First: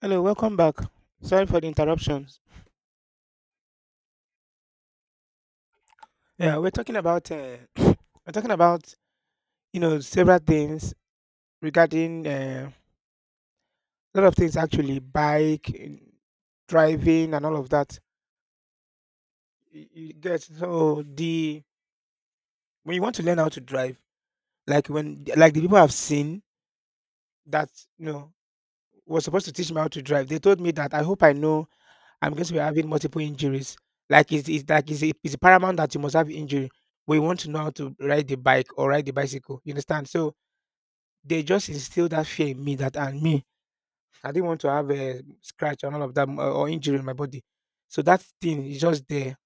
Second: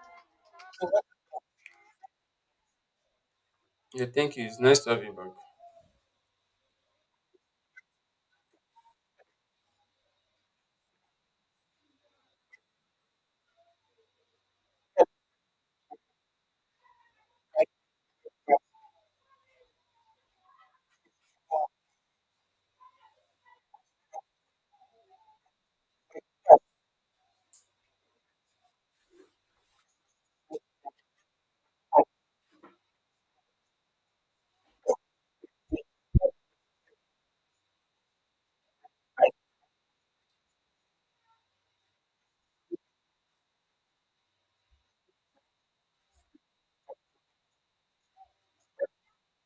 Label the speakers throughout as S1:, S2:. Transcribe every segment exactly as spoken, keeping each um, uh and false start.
S1: Hello, welcome back. Sorry for the interruptions. Yeah, we're talking about uh, we're talking about you know several things regarding uh, a lot of things actually, bike, eh, driving, and all of that. You, you get so the when you want to learn how to drive, like when like the people have seen that you know was supposed to teach me how to drive. They told me that I hope I know I'm going to be having multiple injuries. Like it's, it's like it's, it's paramount that you must have injury. We want to know how to ride the bike or ride the bicycle. You understand? So they just instilled that fear in me, that and me. I didn't want to have a scratch and all of that uh, or injury in my body. So that thing is just there.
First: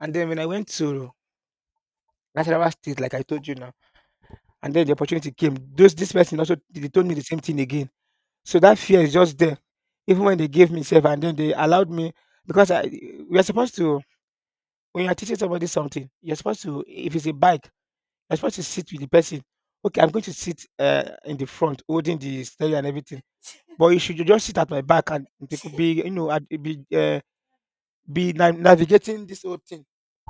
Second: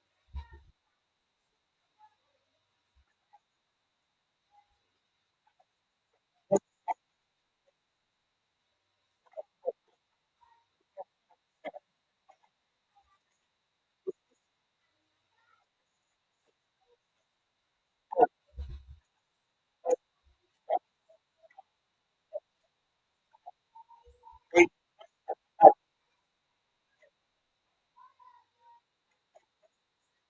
S1: And then when I went to Nasarawa State, like I told you now, and then the opportunity came. Those This person also, they told me the same thing again. So that fear is just there. Even when they gave me safe and then they allowed me, because I we are supposed to, when you're teaching somebody something, you're supposed to, if it's a bike, you're supposed to sit with the person. Okay, I'm going to sit uh, in the front, holding the steering and everything. But you should just sit at my back, and they could be, you know, I'd be uh, be na- navigating this whole thing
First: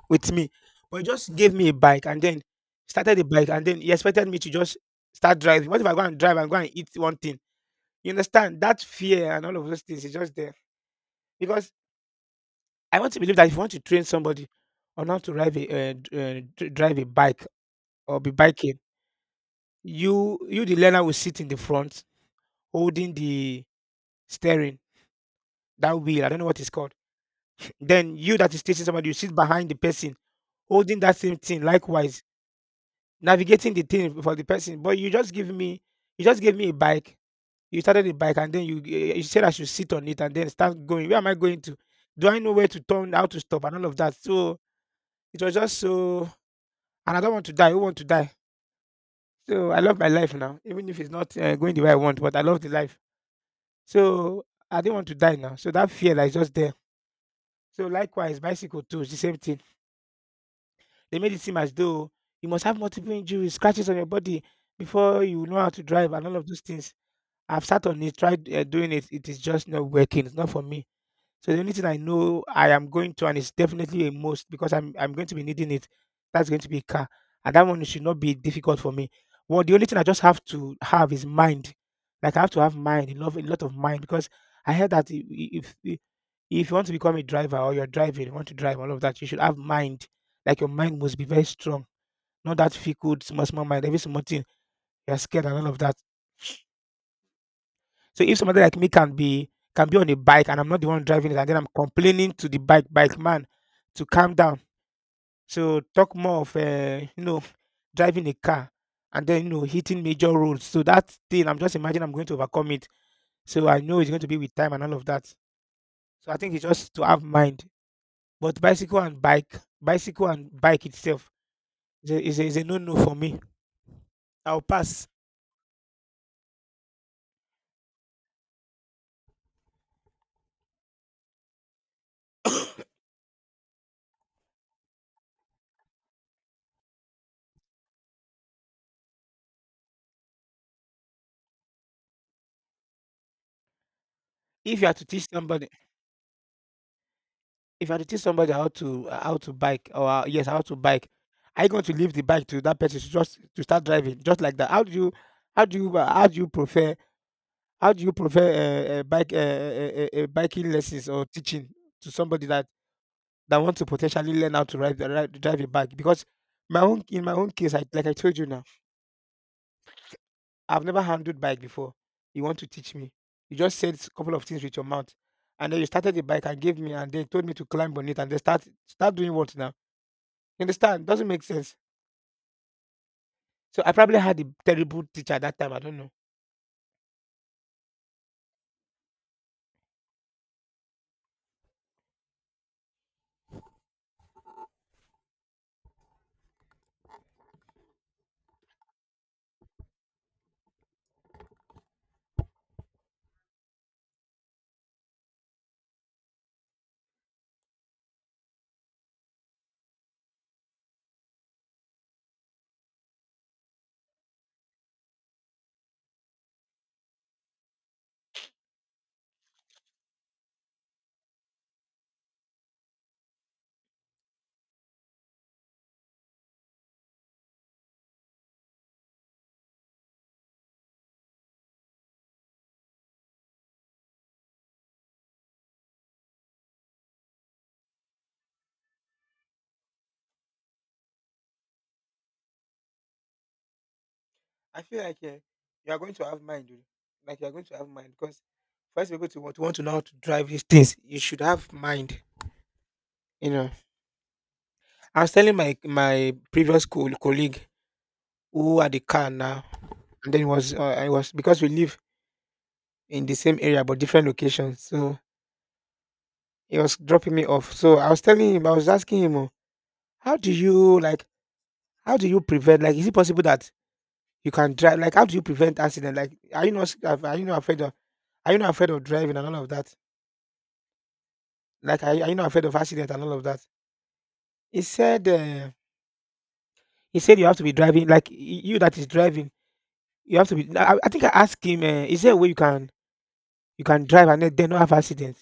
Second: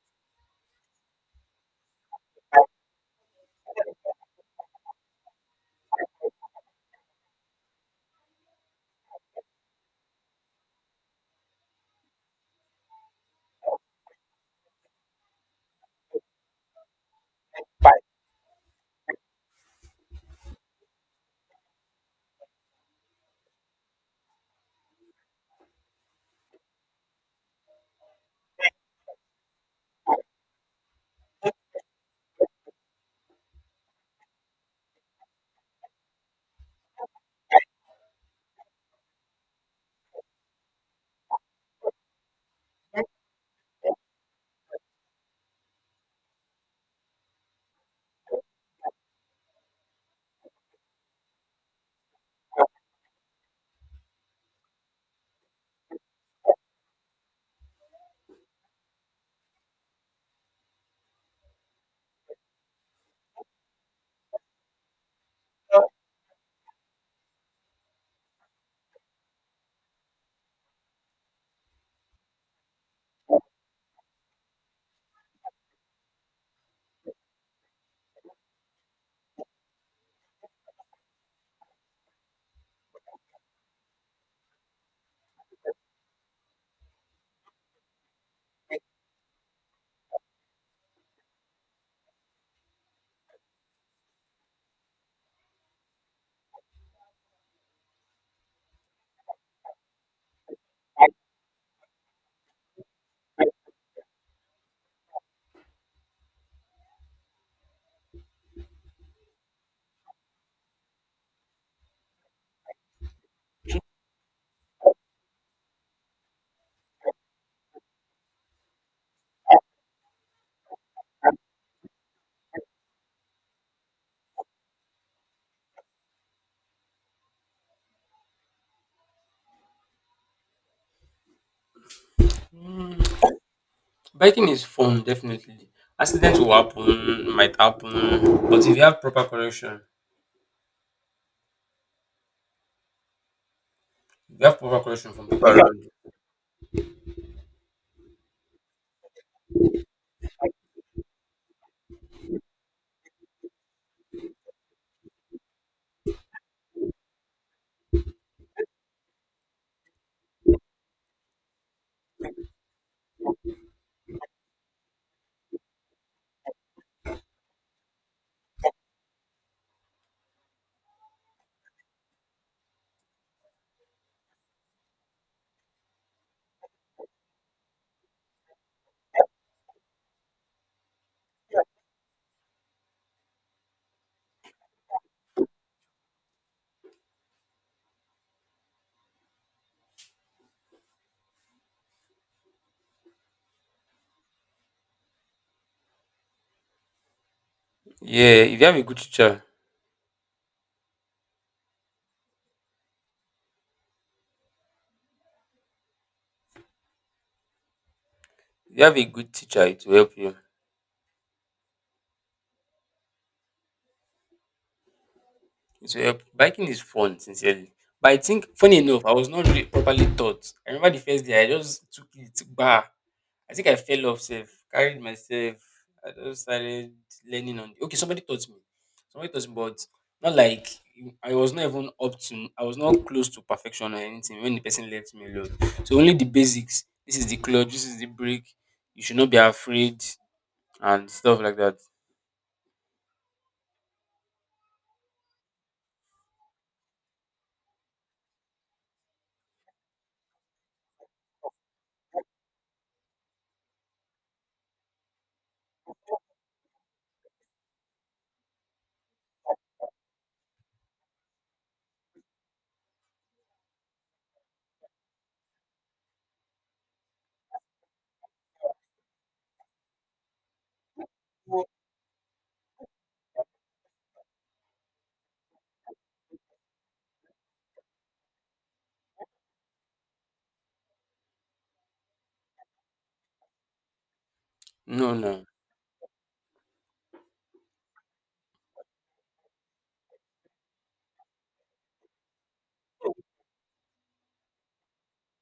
S1: with me. But you just gave me a bike, and then started the bike, and then you expected me to just start driving. What if I go and drive and go and eat one thing? You understand that fear and all of those things is just there, because I want to believe that if you want to train somebody on how to drive a uh, d- uh, dr- drive a bike, or be biking, you you the learner will sit in the front holding the steering, that wheel. I don't know what it's called. Then you that is teaching somebody, you sit behind the person holding that same thing, likewise navigating the thing for the person. But you just give me, you just gave me a bike. You started the bike, and then you eh, you said I should sit on it and then start going. Where am I going to? Do I know where to turn, how to stop, and all of that? So it was just so, and I don't want to die. Who want to die? So I love my life now, even if it's not uh, going the way I want. But I love the life. So I didn't want to die now. So that fear that is just there. So likewise, bicycle too, it's the same thing. They made it seem as though you must have multiple injuries, scratches on your body, before you know how to drive and all of those things. I've sat on it, tried uh, doing it. It is just not working. It's not for me. So the only thing I know I am going to, and it's definitely a must, because I'm I'm going to be needing it. That's going to be a car, and that one should not be difficult for me. Well, the only thing I just have to have is mind. Like I have to have mind, a lot, a lot of mind, because I heard that if, if if you want to become a driver, or you're driving, you want to drive all of that, you should have mind. Like your mind must be very strong, not that fickle, small, small mind. Every small thing you're scared and all of that. So if somebody like me can be can be on a bike and I'm not the one driving it, and then I'm complaining to the bike bike man to calm down. So talk more of uh, you know driving a car, and then you know hitting major roads. So that thing, I'm just imagining I'm going to overcome it. So I know it's going to be with time and all of that. So I think it's just to have mind. But bicycle and bike, bicycle and bike itself is a, is a, is a no-no for me. I'll pass. If you are to teach somebody, If you are to teach somebody how to how to bike, or uh, yes, how to bike, are you going to leave the bike to that person to just to start driving just like that? How do you how do you uh, how do you prefer how do you prefer uh, uh, bike uh, uh, uh, uh, biking lessons or teaching to somebody that that want to potentially learn how to ride, ride drive a bike? Because my own in my own case, I like I told you now. I've never handled bike before. You want to teach me? You just said a couple of things with your mouth, and then you started the bike and gave me, and then told me to climb on it, and then start start doing what now? You understand? Doesn't make sense. So I probably had a terrible teacher at that time. I don't know. I feel like eh, you are going to have mind, oh. Like you are going to have mind, because first people to want to want to know how to drive these things, you should have mind. You know, I was telling my my previous co- colleague who had the car now, and then it was uh, I was because we live in the same area but different locations. So he was dropping me off. So I was telling him, I was asking him, "Oh, how do you like? How do you prevent? Like, is it possible that you can drive? Like, how do you prevent accident? Like, are you not? sc- Are are you not afraid of? Are you not afraid of driving and all of that? Like, are, you- are you not afraid of accident and all of that?" He said, uh, "He said you have to be driving. Like, y- you that is driving, you have to be." I, I think I asked him, uh, "Is there a way you can you can drive and then then not have accident?"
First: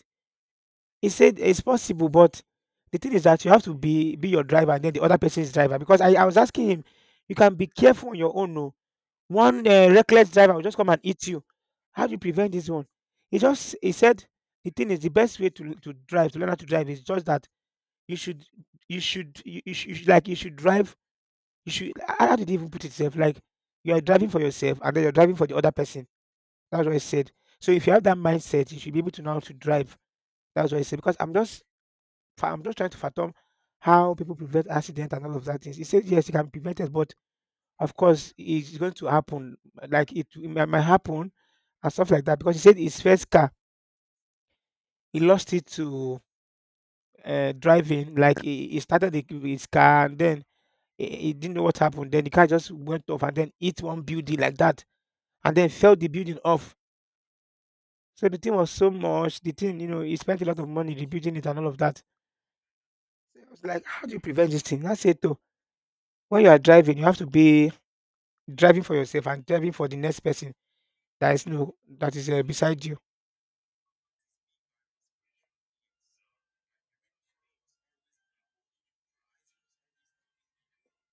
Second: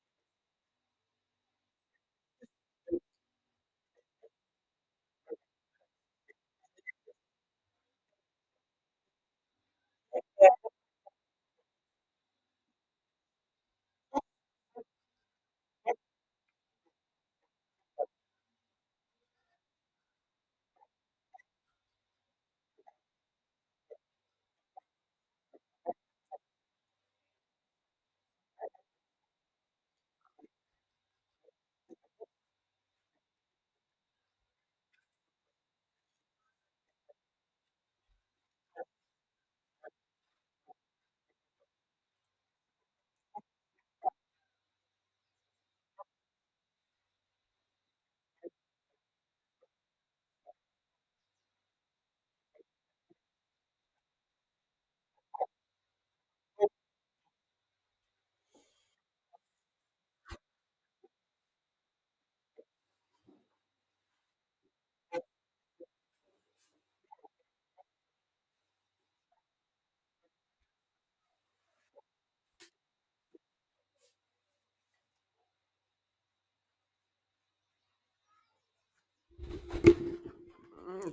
S1: He said it's possible, but the thing is that you have to be be your driver and then the other person's driver. Because I, I was asking him, you can be careful on your own. No, one uh, reckless driver will just come and eat you. How do you prevent this one? He just he said the thing is, the best way to to drive to learn how to drive is just that you should you should you, you should you should- like you should drive. You should how how did he even put it? Itself, like you are driving for yourself and then you're driving for the other person. That's what he said. So if you have that mindset, you should be able to know how to drive. That's what I said. Because I'm just fa I'm just trying to fathom how people prevent accident and all of that things. He said, yes, it can be prevented, but of course, it's going to happen. Like it, it might might happen and stuff like that. Because he said his first car, he lost it to uh, driving. Like he, he started the, his car, and then he, he didn't know what happened. Then the car just went off and then hit one building like that and then fell the building off. So the thing was so much. The thing, you know, he spent a lot of money rebuilding it and all of that. I was like, how do you prevent this thing? I said, though, when you are driving, you have to be driving for yourself and driving for the next person that is, no, that is, uh, beside you.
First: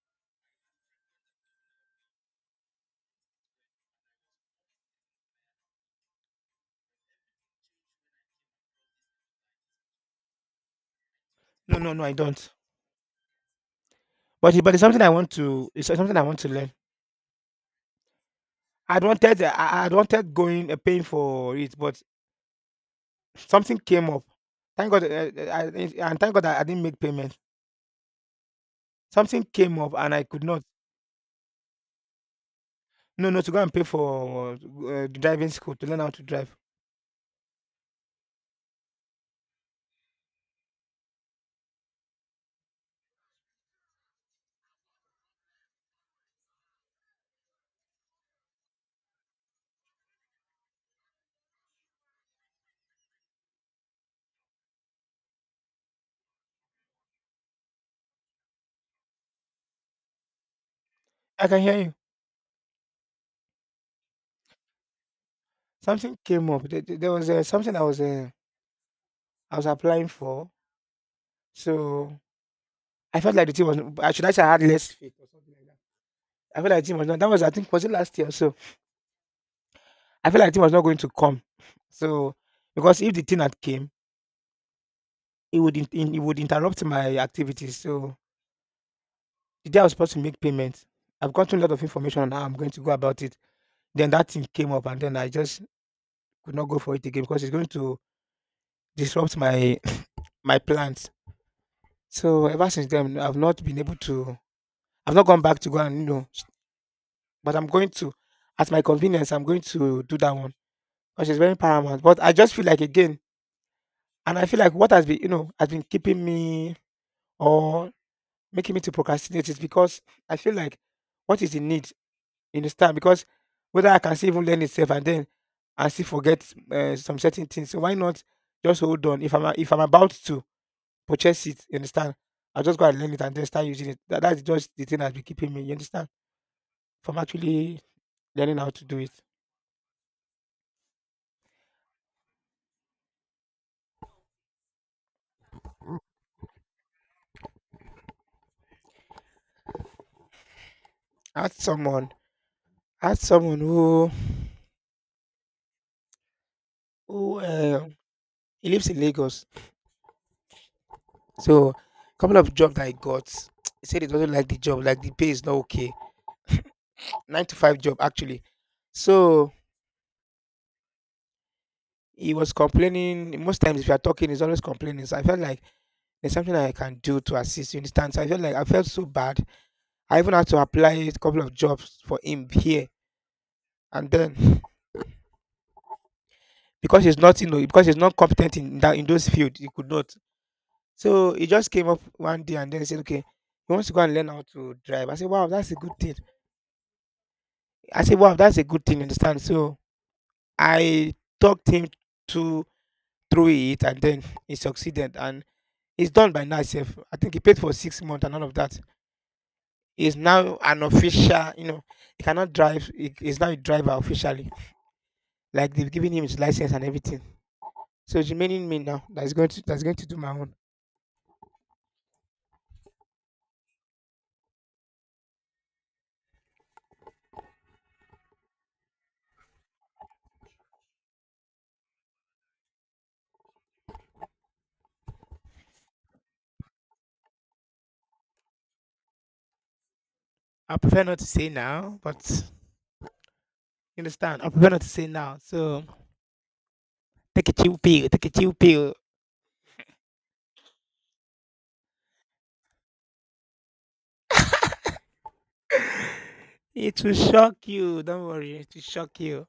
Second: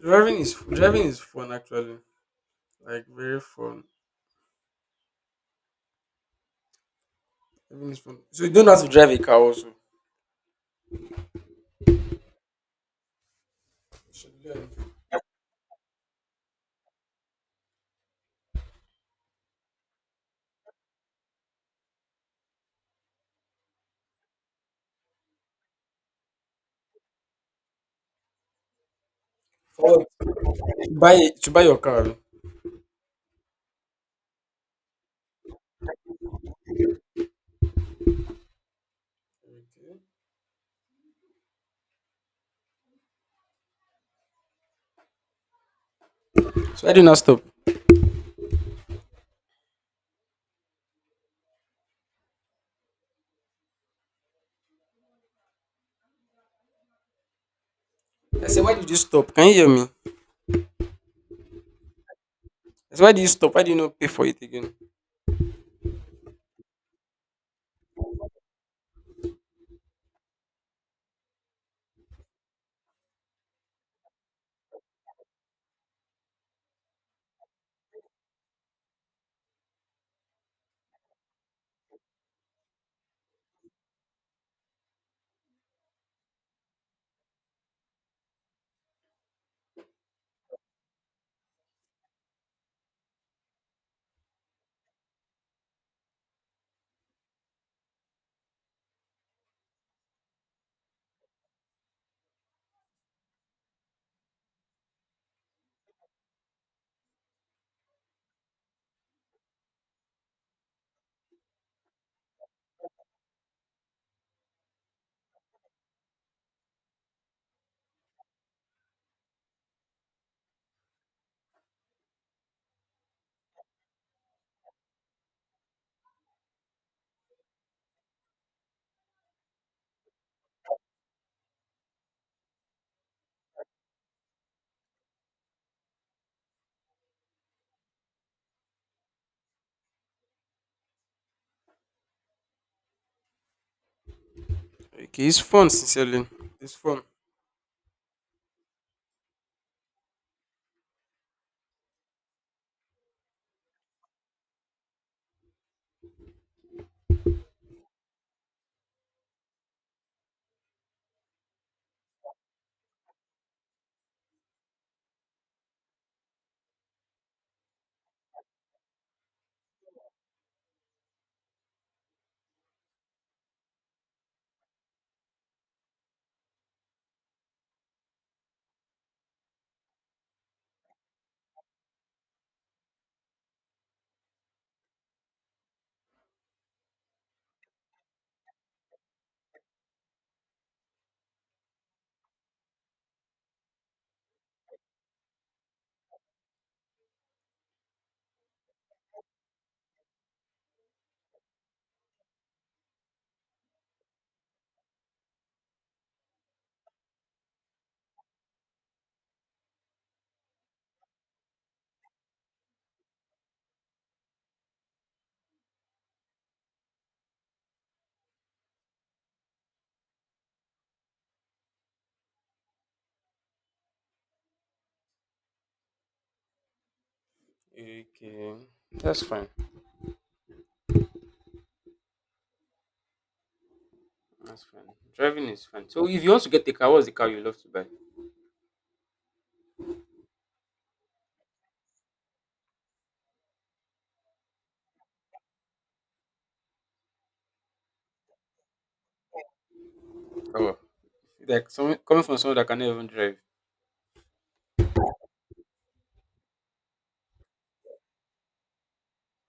S2: Driving is driving is fun actually. Fun. Uh,
S1: No, no, no, I don't. But it- but it's something I want to. It's something I want to learn. I'd wanted uh, I- I'd wanted going uh, paying for it, but something came up. Thank God, uh, uh, I, did and thank God I, I didn't make payment. Something came up and I could not. No, no, to go and pay for uh, the driving school to learn how to drive. I can hear you. Something came up. There, there there was uh, something I was uh, I was applying for. So I felt like the thing was. I should actually had less faith or something like that. I feel like the team was not. That was, I think, was it last year? Or so, I feel like the team was not going to come. So, because if the team had came, it would in, in- it would interrupt my activities. So the day I was supposed to make payments, I've gotten a lot of information on how I'm going to go about it. Then that thing came up, and then I just could not go for it again because it's going to disrupt my my plans. So ever since then, I've not been able to. I've not gone back to go and you know, s- but I'm going to, at my convenience, I'm going to do that one because it's very paramount. But I just feel like again. And I feel like what has been, you know, has been keeping me or making me to procrastinate is because I feel like what is the need in this time? Because whether I can still even learn itself and then I still forget uh, some certain things. So why not just hold on? If I'm a- if I'm about to purchase it, you understand? I'll just go and learn it and then start using it. That, that's just the thing that's been keeping me, you understand? From actually learning how to do it. Ask someone, ask someone who who uh, he lives in Lagos. So a couple of job that I got, he said he doesn't like the job, like the pay is not okay. Nine to five job actually. So he was complaining. Most times if you are talking, he's always complaining. So I felt like there's something I can do to assist. You understand? So I felt like I felt so bad. I even had to apply a couple of jobs for him here, and then because he's not you know because he's not competent in that in those fields, he could not. So he just came up one day and then he said, "Okay, he wants to go and learn how to drive." I said, "Wow, that's a good thing." I said, "Wow, that's a good thing," you understand? So I talked him to through it, and then he succeeded, and he's done by now itself. I think he paid for six months and all of that. He's now an official. You know, he cannot drive. He, he's now a driver officially. Like they've given him his license and everything. So it's remaining me now. That's going to that's going to do my own. I prefer not to say now, but you understand. I prefer not to say now. So take a chill pill. Take a chill pill. It will shock you. Don't worry. It will shock you.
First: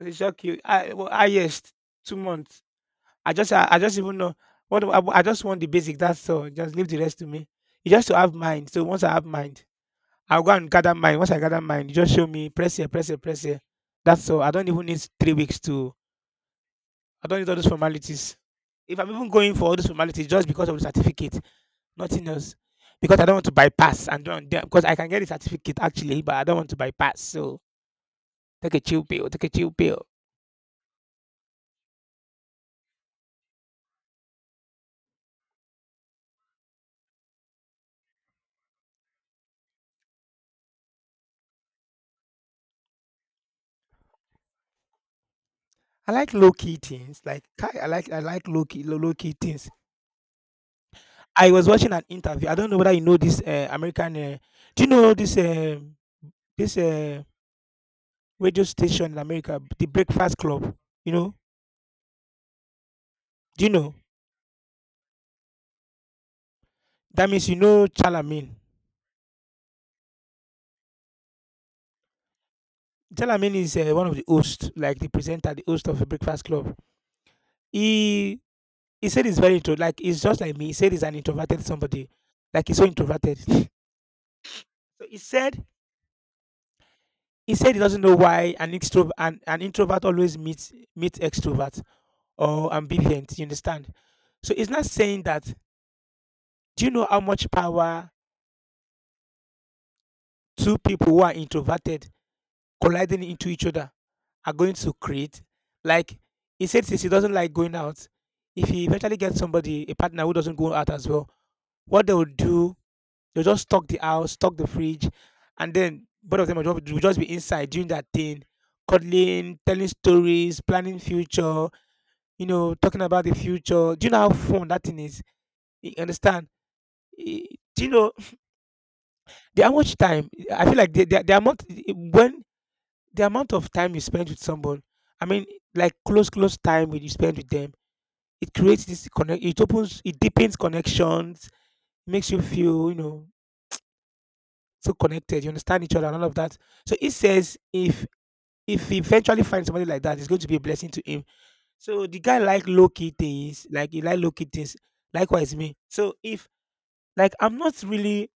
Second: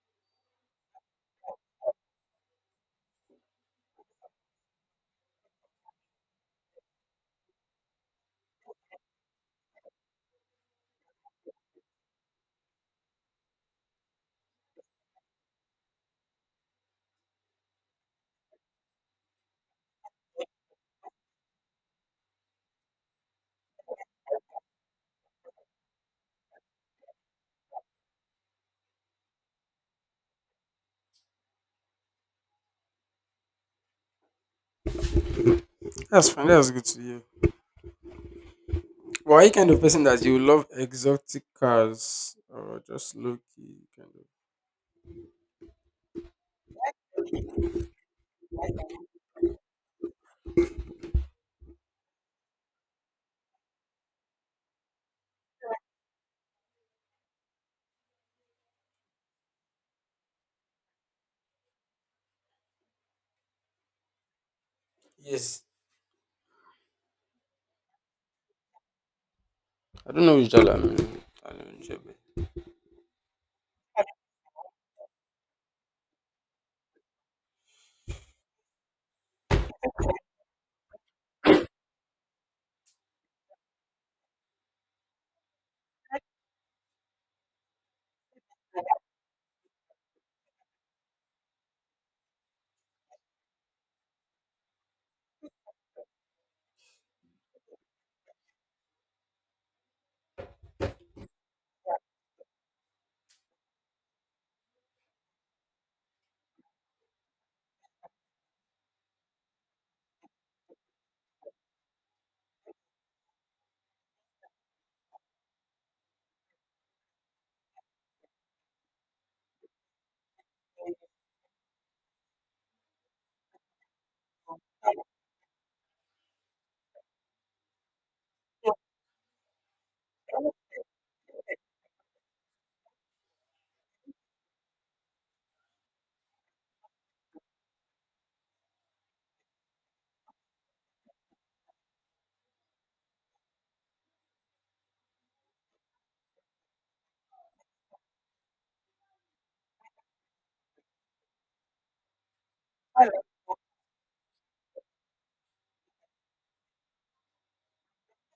S1: It will shock you. I well, highest two months, I just I, I just even know what I, I just want the basic. That's all. Just leave the rest to me. You just to have mind. So once I have mind, I'll go and gather mind. Once I gather mind, you just show me press here, press here, press here. That's all. I don't even need three weeks to. I don't need all those formalities. If I'm even going for all those formalities, just because of the certificate, nothing else. Because I don't want to bypass, and don't, because I can get the certificate actually, but I don't want to bypass. So take a chill pill, take a chill pill. I like low key things. Like ki- I like I like low key low, low key things. I was watching an interview. I don't know whether you know this uh, American. Uh, do you know this uh, this uh, radio station in America, the Breakfast Club? You know? Do you know? That means you know Chalamin. Jalamin is uh, one of the hosts, like the presenter, the host of a Breakfast Club. He he said it's very true. Like he's just like me. He said he's an introverted somebody. Like he's so introverted. So he said he said he doesn't know why an extrovert an, an introvert always meets meets extrovert or ambivalent. You understand? So it's not saying that. Do you know how much power two people who are introverted colliding into each other are going to create? Like he said, since he doesn't like going out, if he eventually gets somebody, a partner who doesn't go out as well, what they will do, they'll just stock the house, stock the fridge, and then both of them will just will just be inside doing that thing, cuddling, telling stories, planning future, you know, talking about the future. Do you know how fun that thing is? You understand? Eh, do you know the how much time? I feel like the, the, the amount when the amount of time you spend with someone, I mean, like close, close time when you spend with them, it creates this connect. It opens, it deepens connections, makes you feel, you know, so connected. You understand each other and all of that. So he says, if if he eventually finds somebody like that, it's going to be a blessing to him. So the guy like low key things, like he like low key things. Likewise me. So if, like, I'm not really,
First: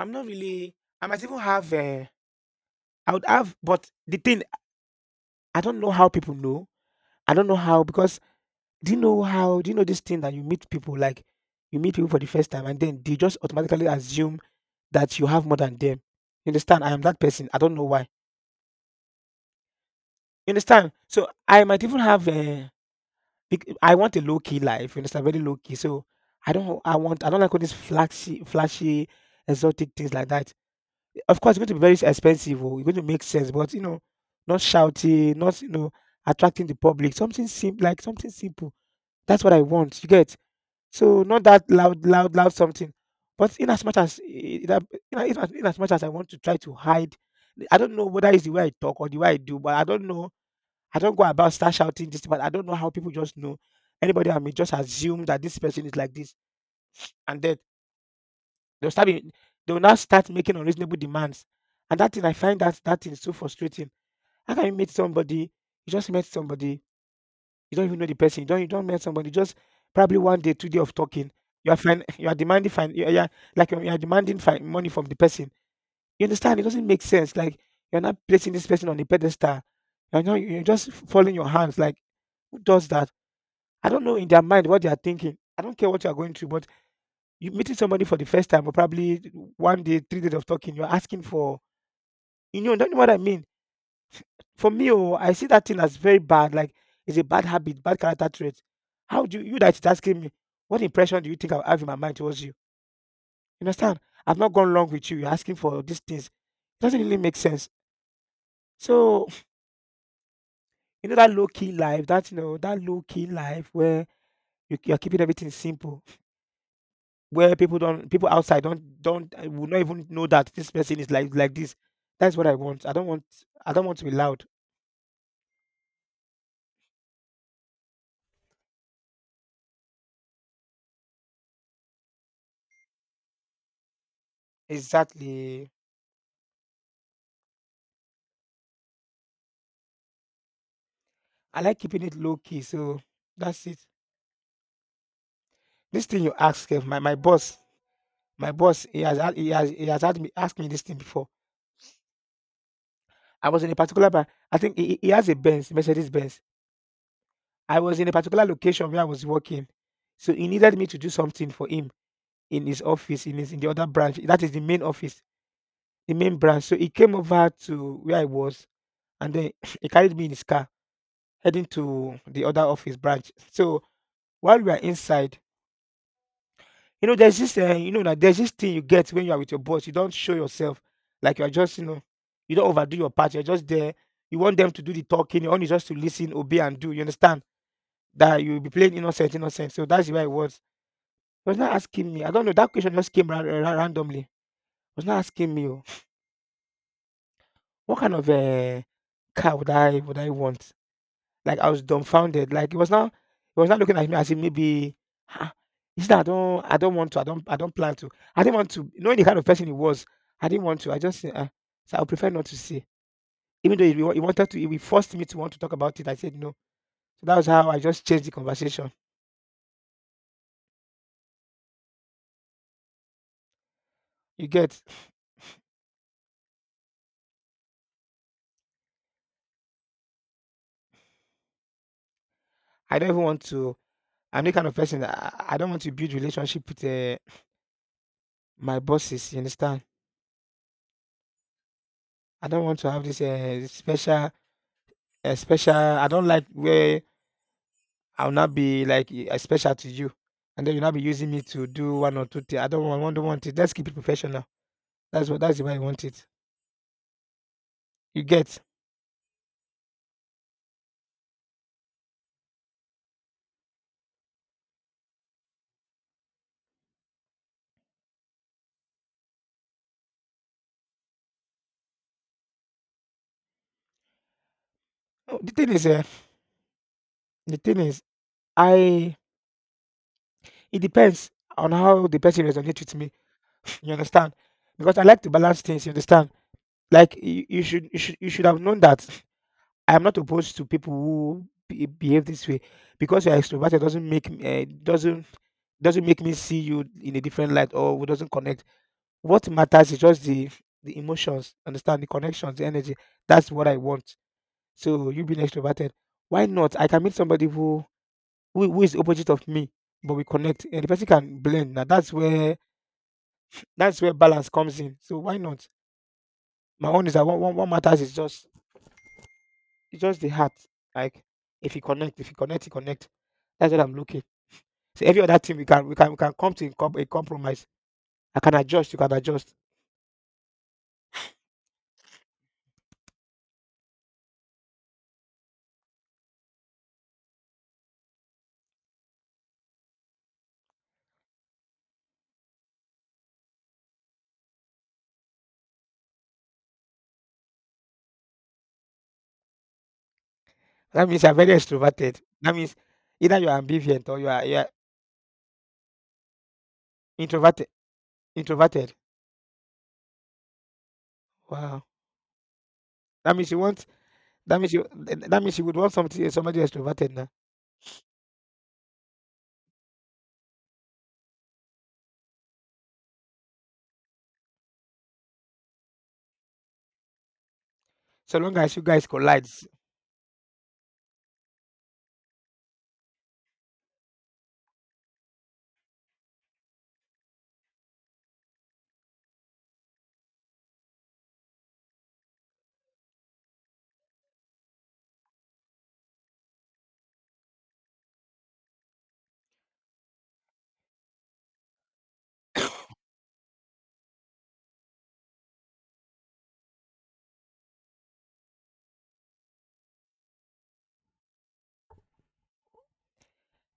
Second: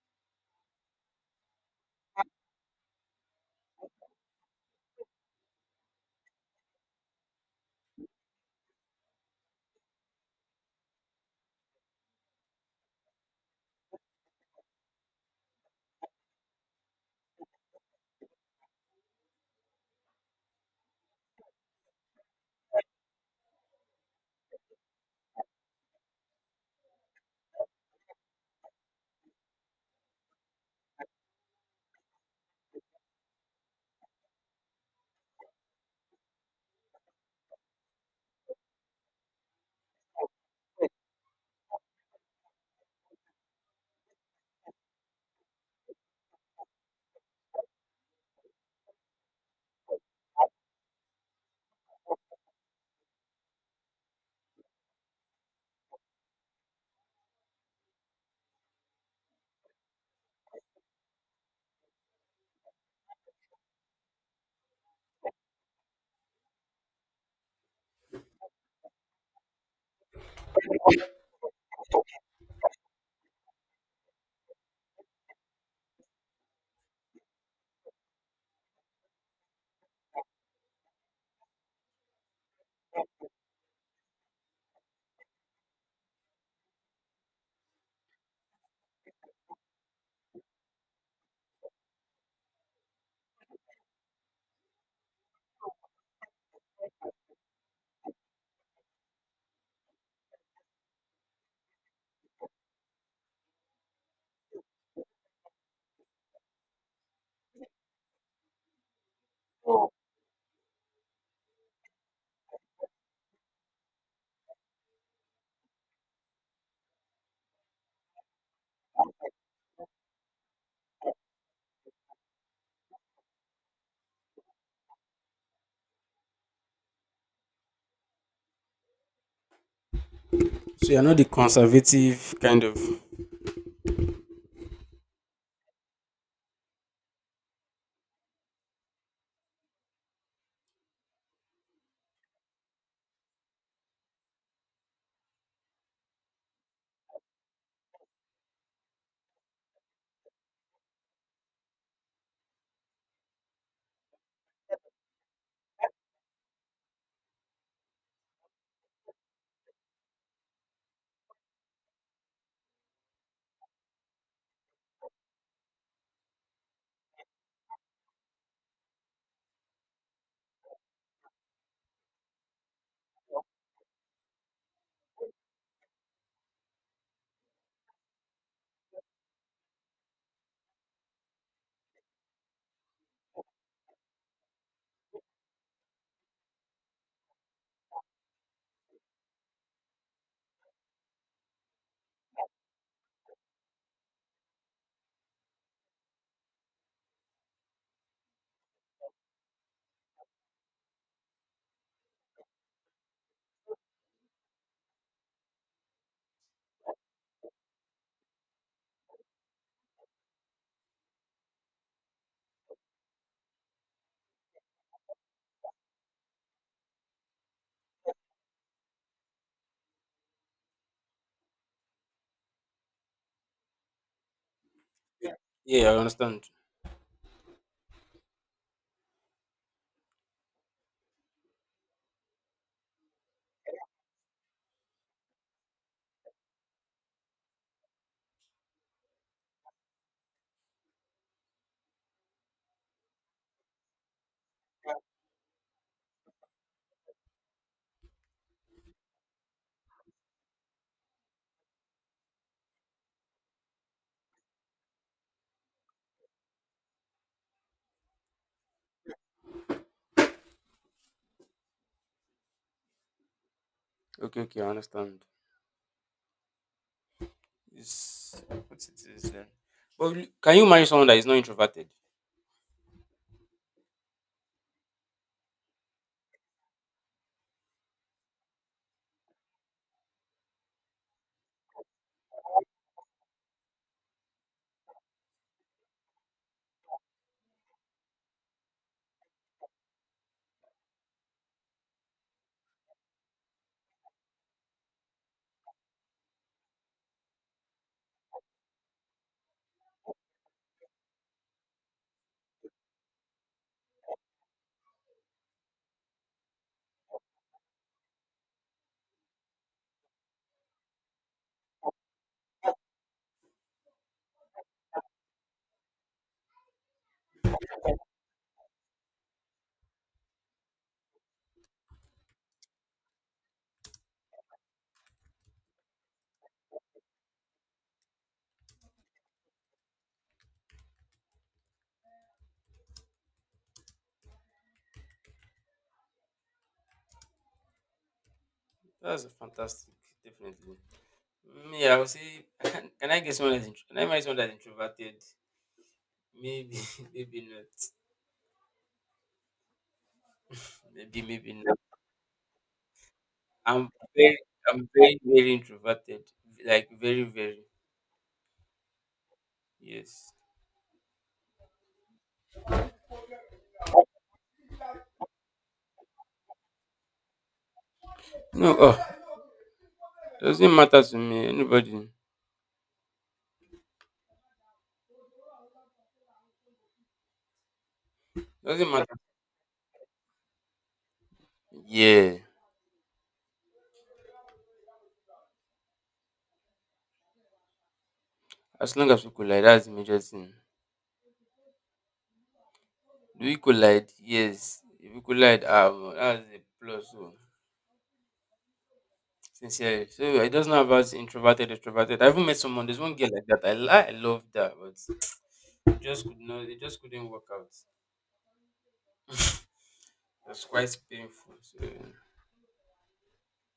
S1: I'm not really, I might even have. Uh, I would have, but the thing, I don't know how people know. I don't know how, because Do you know how do you know this thing, that you meet people, like you meet people for the first time, and then they just automatically assume that you have more than them? You understand? I am that person. I don't know why. You understand? So I might even have a I want a low key life. You understand? Very low key. So I don't. I want. I don't like all these flashy, flashy, exotic things like that. Of course, it's going to be very expensive. Or it's going to make sense, but you know, not shouty, not you know, attracting the public. Something simple, like something simple. That's what I want. You get? So not that loud, loud, loud something. But in as much as I- that, in as, in as in as much as I want to try to hide, I don't know whether it's the way I talk or the way I do, but I don't know. I don't go about start shouting this, but I don't know how people just know. Anybody, I mean, just assume that this person is like this, and then they'll start. being- They'll now start making unreasonable demands, and that thing, I find that that thing so frustrating. How can you meet somebody? You just met somebody. You don't even know the person. You don't you don't meet somebody. Just probably one day, two day of talking. You are fin- you are demanding fin- you are you are- like you are demanding fi- money from the person. You understand? It doesn't make sense. Like, you're not placing this person on a pedestal. You know, you're just folding your hands. Like, who does that? I don't know, in their mind, what they are thinking. I don't care what you are going through, but you meeting somebody for the first time, or probably one day, three days of talking, you're asking for you know, don't you know what I mean? For me, oh, I see that thing as very bad. Like, it's a bad habit, bad character trait. How do you you that is asking me, what impression do you think I have in my mind towards you? You understand? I've not gone wrong with you. You're asking for these things. It doesn't really make sense. So you know that low key life, that you know that low key life where you, you're keeping everything simple, where people don't, people outside don't, don't, uh, will not even know that this person is like like this. That's what I want. I don't want, I don't want to be loud. Exactly. I like keeping it low key. So that's it. This thing you ask sef, my my boss my boss, he has had he has he has had me asked me this thing before. I was in a particular bar, I think. He he he has a Benz, Mercedes Benz. I was in a particular location where I was working, so he needed me to do something for him in his office, in his in the other branch. That is the main office, the main branch. So he came over to where I was, and then he carried me in his car heading to the other office branch. So while we were inside, you know, there's this, uh, you know, that there's this thing you get when you are with your boss. You don't show yourself, like you are just, you know, you don't overdo your part. You're just there. You want them to do the talking. You only just to listen, obey, and do. You understand that you'll be playing innocent, innocent. So that's why it was. He was not asking me. I don't know. That question just came ra- ra- randomly. He was not asking me. Oh, what kind of uh, car would I would I want? Like, I was dumbfounded. Like, he was not, he was not looking at me as if maybe, ah, is that I don't I don't want to, I don't I don't plan to. I didn't want to. Knowing the kind of person he was, I didn't want to. I just said, "Ah, so I would prefer not to say." Even though he, wa- he wanted to, he forced me to want to talk about it. I said no. So that was how I just changed the conversation. You get? I don't even want to. I'm the kind of person that I, I don't want to build relationship with uh, my bosses. You understand? I don't want to have this uh, special, uh, special. I don't like where I'll not be like y- uh, special to you, and then you'll not be using me to do one or two things. I don't want, I don't want it. Let's keep it professional. That's what that's the way I want it. You get. Oh, the thing is, uh, the thing is, I it depends on how the person resonates with me. You understand? Because I like to balance things. You understand? Like you, you should, you should, you should have known that I am not opposed to people who be, behave this way. Because you're extroverted doesn't make me, uh, doesn't doesn't make me see you in a different light, or doesn't connect. What matters is just the the emotions, understand the connections, the energy. That's what I want. So you being extroverted, why not? I can meet somebody who who, who is the opposite of me, but we connect, and the person can blend. Now that's where that's where balance comes in. So why not? My own is that what, what, what matters is just it's just the heart. Like if you connect, if you connect, you connect. That's what I'm looking. So every other thing we can we can we can come to a com- a compromise. I can adjust. You can adjust. That means you're very extroverted. That means either you're ambivalent, or you are. you are Introverted introverted. Wow. That means you want that means you th- that means you would want something, somebody extroverted now. So long as you guys collides.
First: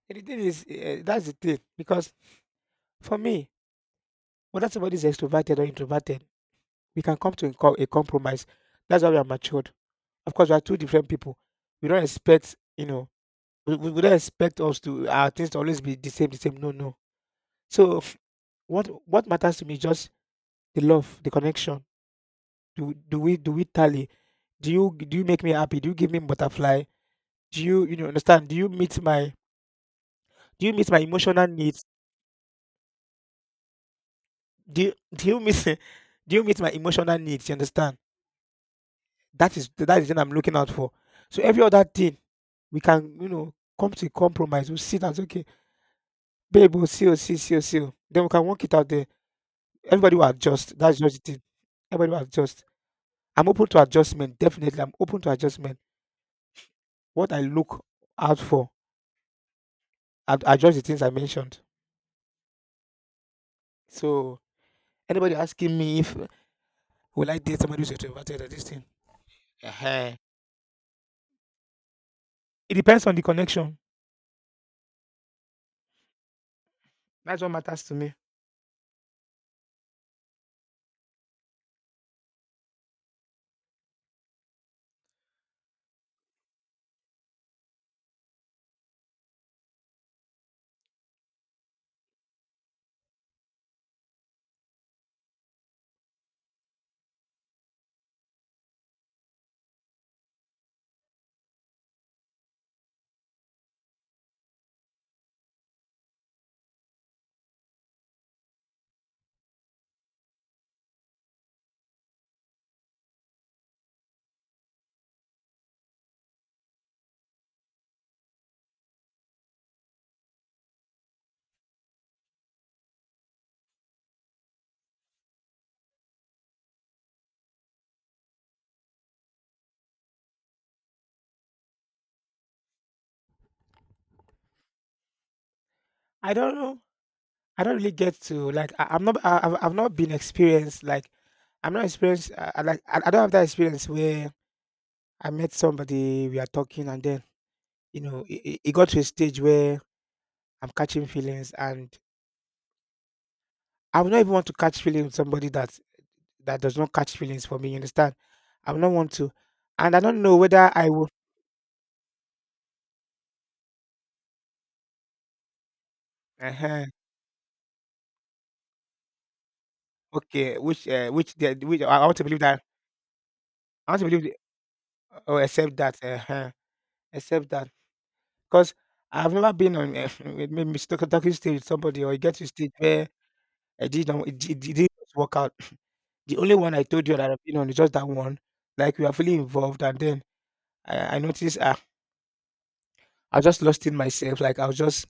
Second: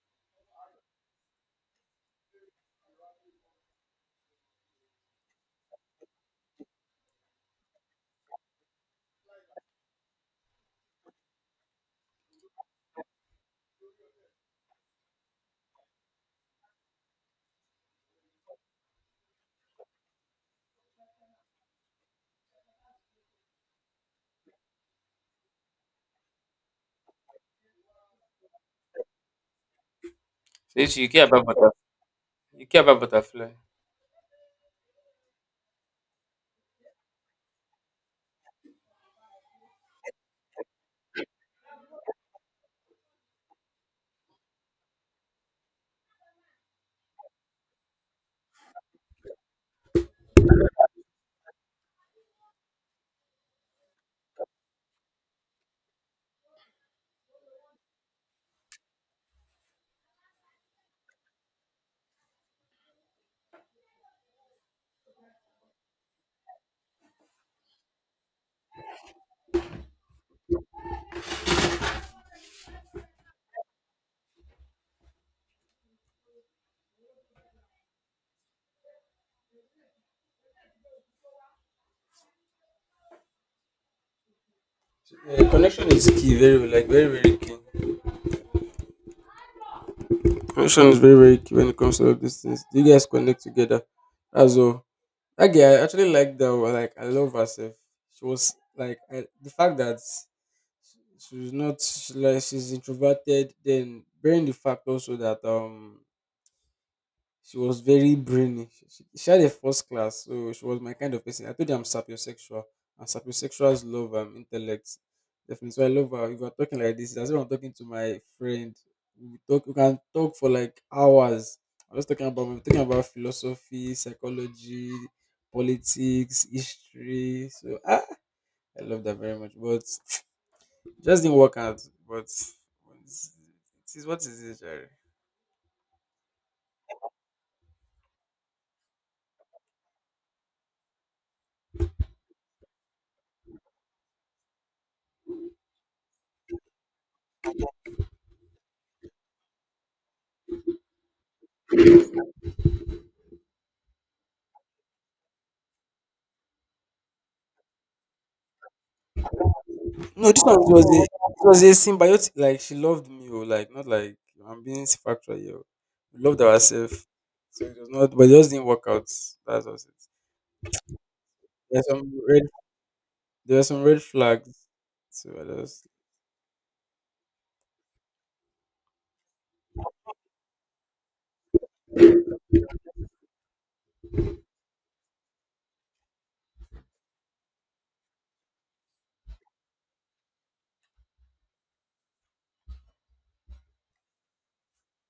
S1: And the thing is, eh, that's the thing because for me, whether somebody is extroverted or introverted, we can come to a co- a compromise. That's why we are matured. Of course, we are two different people. We don't expect, you know, we, we we don't expect us to our things to always be the same, the same. No, no. So what what matters to me is just the love, the connection. Do do we do we tally? Do you do you make me happy? Do you give me butterfly? Do you you know understand? Do you meet my do you meet my emotional needs? Do you do you meet do you meet my emotional needs? You understand? That is that is what I'm looking out for. So every other thing we can you know come to a compromise. We'll sit and say, "Okay, babe, we'll see, we'll see, see, we'll see. Oh." Then we can work it out there. Everybody will adjust. That's just it. Everybody will adjust. I'm open to adjustment. Definitely, I'm open to adjustment. What I look out for, I adjust the things I mentioned. So, anybody asking me if, will I date somebody who's extroverted, or this thing? Ehen. It depends on the connection. That's what matters to me.
S2: Connection is key, very like very very key.
S1: I don't know. I don't really get to, like, I, I'm not. I, I've, I've not been experienced. Like, I'm not experienced. I, I like. I, I don't have that experience where I met somebody. We are talking, and then, you know, it, it it got to a stage where I'm catching feelings, and I would not even want to catch feelings with somebody that that does not catch feelings for me. You understand? I would not want to, and I don't know whether I will. uh Okay. Which uh, which the- which I I want to believe that. I want to believe. Oh, except that, uh-huh, except that, 'cause I've never been on uh, with maybe talk talking stage with somebody, or you get to a stage where I didn't it did- it didn't work out. The only one I told you that I've been on is just that one, like we are fully involved, and then I I noticed, ah, I just lost in myself, like I was just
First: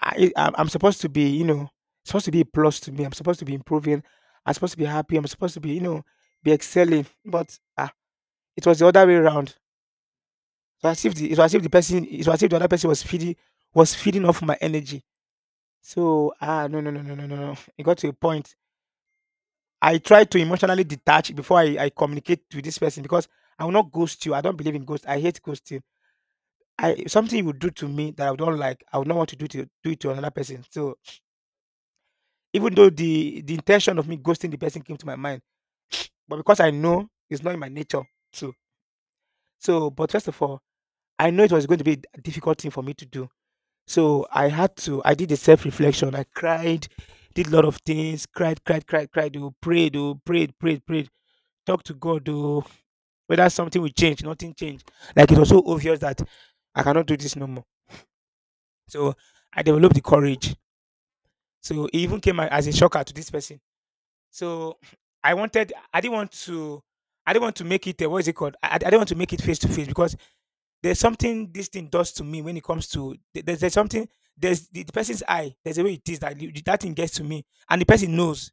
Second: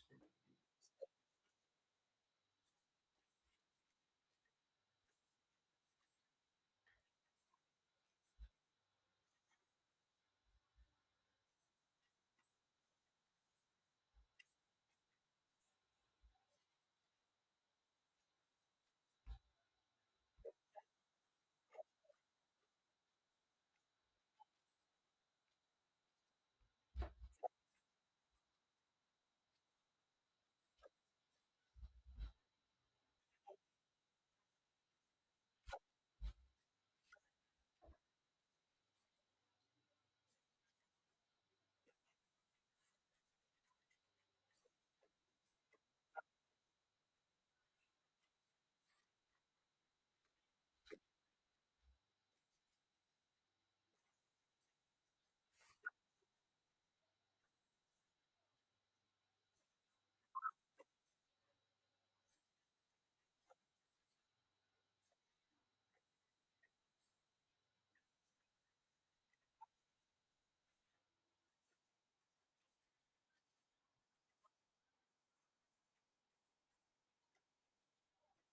S1: I I'm I'm supposed to be, you know, supposed to be a plus to me. I'm supposed to be improving, I'm supposed to be happy, I'm supposed to be, you know, be excelling, but, ah, it was the other way around. So as if the it's as if the person it's as if the other person was feeding was feeding off my energy. So, ah no, no, no, no, no, no, no. It got to a point. I try to emotionally detach before I, I communicate to this person, because I will not ghost you. I don't believe in ghost. I hate ghosting. I, something you would do to me that I don't like, I would not want to do, to do it to another person. So, even though the the intention of me ghosting the person came to my mind, but because I know it's not in my nature. So, so but first of all, I know it was going to be a difficult thing for me to do. So I had to, I did a self reflection. I cried, did a lot of things, cried, cried, cried, cried, oh, prayed, oh, prayed, prayed, prayed, talked to God, oh, whether something will change, nothing changed. Like, it was so obvious that I cannot do this no more. So I developed the courage. So it even came a- as a shocker to this person. So, I wanted, I didn't want to, I didn't want to make it, uh, what is it called? I, I didn't want to make it face to face, because there's something this thing does to me when it comes to there- there's, there's something, there's the, the person's eye, there's a way it is that you- that thing gets to me, and the person knows.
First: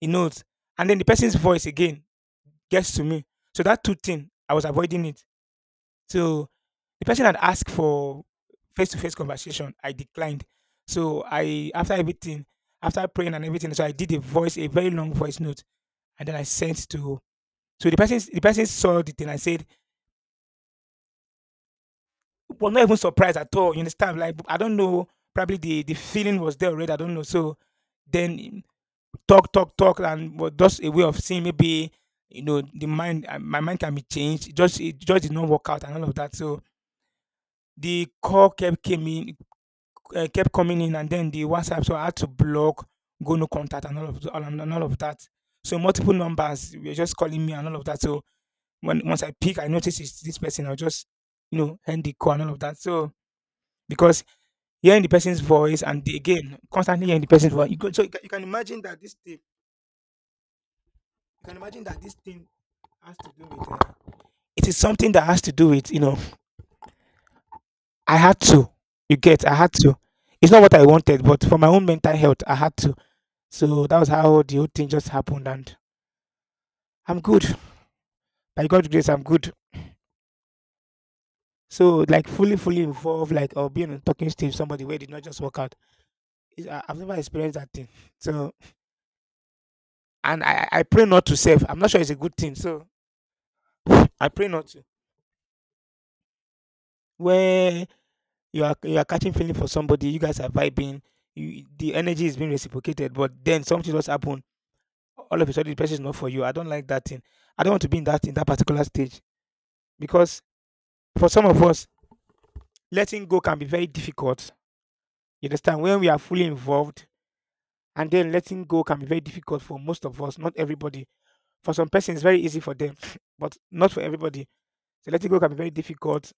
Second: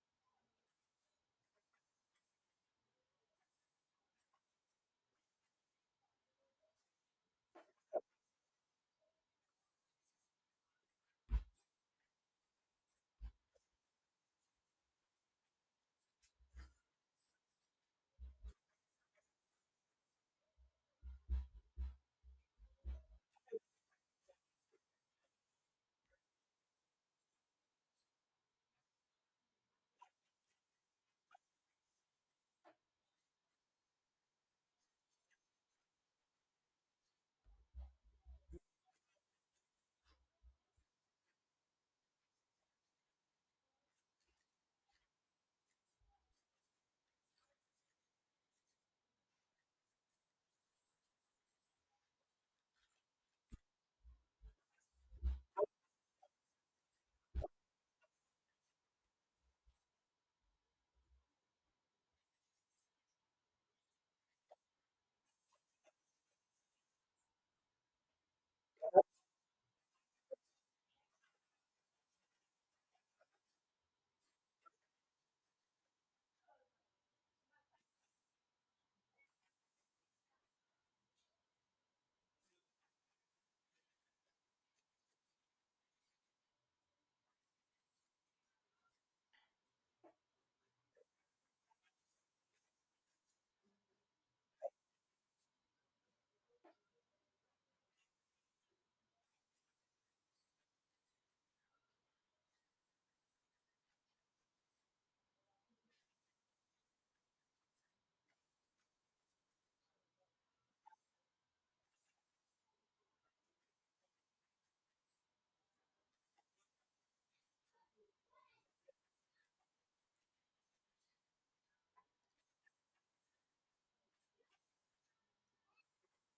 S1: He knows. And then the person's voice again gets to me. So that two thing I was avoiding it. So the person had asked for face-to-face conversation. I declined. So, I, after everything, after praying and everything, so I did a voice a very long voice note, and then I sent to. So the person the person saw the thing I said, was not even surprised at all. You understand? Like, I don't know. Probably the the feeling was there already. I don't know. So then, mm, talk, talk, talk, and was just a way of seeing maybe, you know, the mind. uh, My mind can be changed. It just it just did not work out, and all of that. So the call kept, came in, uh, kept coming in, and then the WhatsApp. So I had to block, go no contact, and all of th- and and all of that. So, multiple numbers were just calling me, and all of that. So, when once I pick, I notice it's this person, I'll just, you know end the call, and all of that. So, because hearing the person's voice, and the, again, constantly hearing the person's voice. You go, so you can, you can imagine that this thing, you can imagine that this thing has to do with. Uh, it is something that has to do with, you know. I had to. You get. I had to. It's not what I wanted, but for my own mental health, I had to. So that was how the whole thing just happened, and I'm good. By God's grace, I'm good. So, like, fully, fully involved, like, or being on talking stage with somebody, where it did not just work out. It's- I- I've never experienced that thing. So, and I, I I pray not to save. I'm not sure it's a good thing. So, I pray not to. Where you are you are catching feeling for somebody, you guys are vibing, you, the energy is being reciprocated, but then something just happened. All of a sudden, the person is not for you. I don't like that thing. I don't want to be in that, in that particular stage, because for some of us, letting go can be very difficult. You understand, when we are fully involved, and then letting go can be very difficult for most of us. Not everybody. For some persons, it's very easy for them, but not for everybody. So, letting go can be very difficult.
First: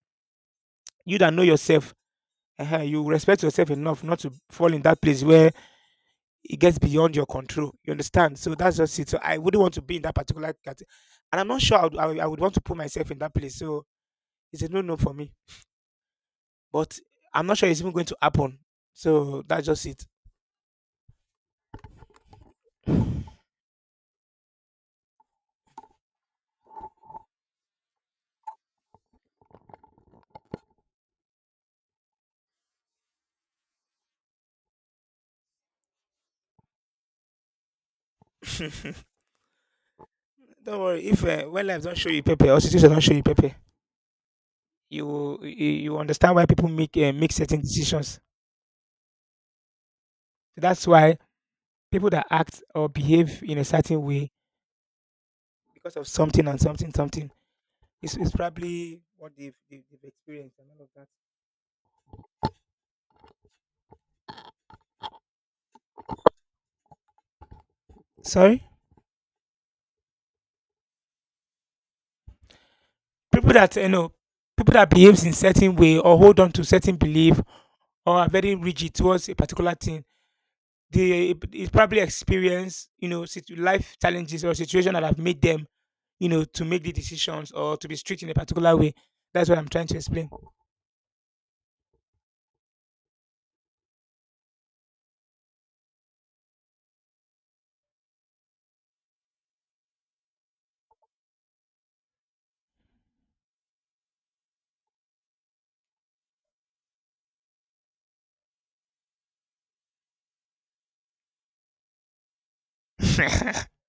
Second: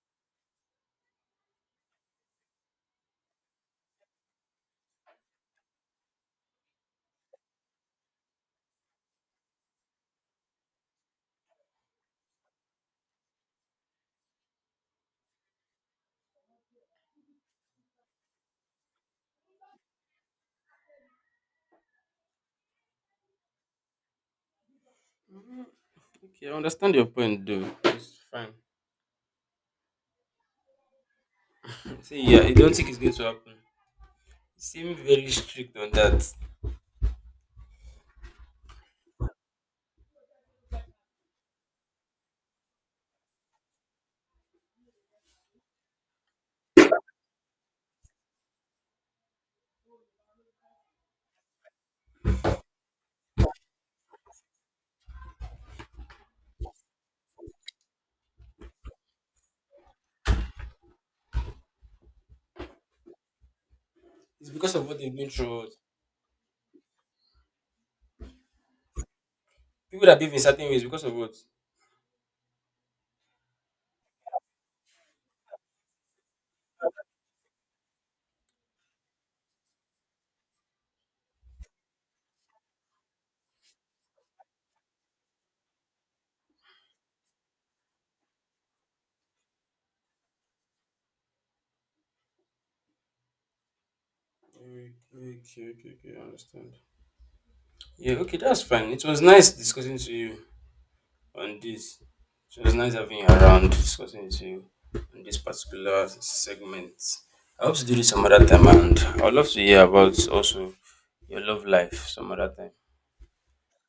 S1: You that know yourself, uh you respect yourself enough not to fall in that place where it gets beyond your control. You understand? So that's just it. So I wouldn't want to be in that particular category. And I'm not sure I would, I would, I would want to put myself in that place. So it's a no no for me. But I'm not sure it's even going to happen. So that's just it. Don't worry. If, uh, when life don't show you paper, or situations don't show you paper, you will- you, you understand why people make uh, make certain decisions. So, that's why people that act or behave in a certain way, because of something, and something, something. It's, it's probably what they've, they've, they've experienced, and all of that.
S2: But
S1: Sorry.
S2: people that
S1: people that you know people that behaves in certain way, or hold on to certain belief, or are very rigid towards a particular thing, they it probably experience, you know situ- life challenges or situation that have made them, you know to make the decisions, or to be strict in a particular way. That's what I'm trying to explain.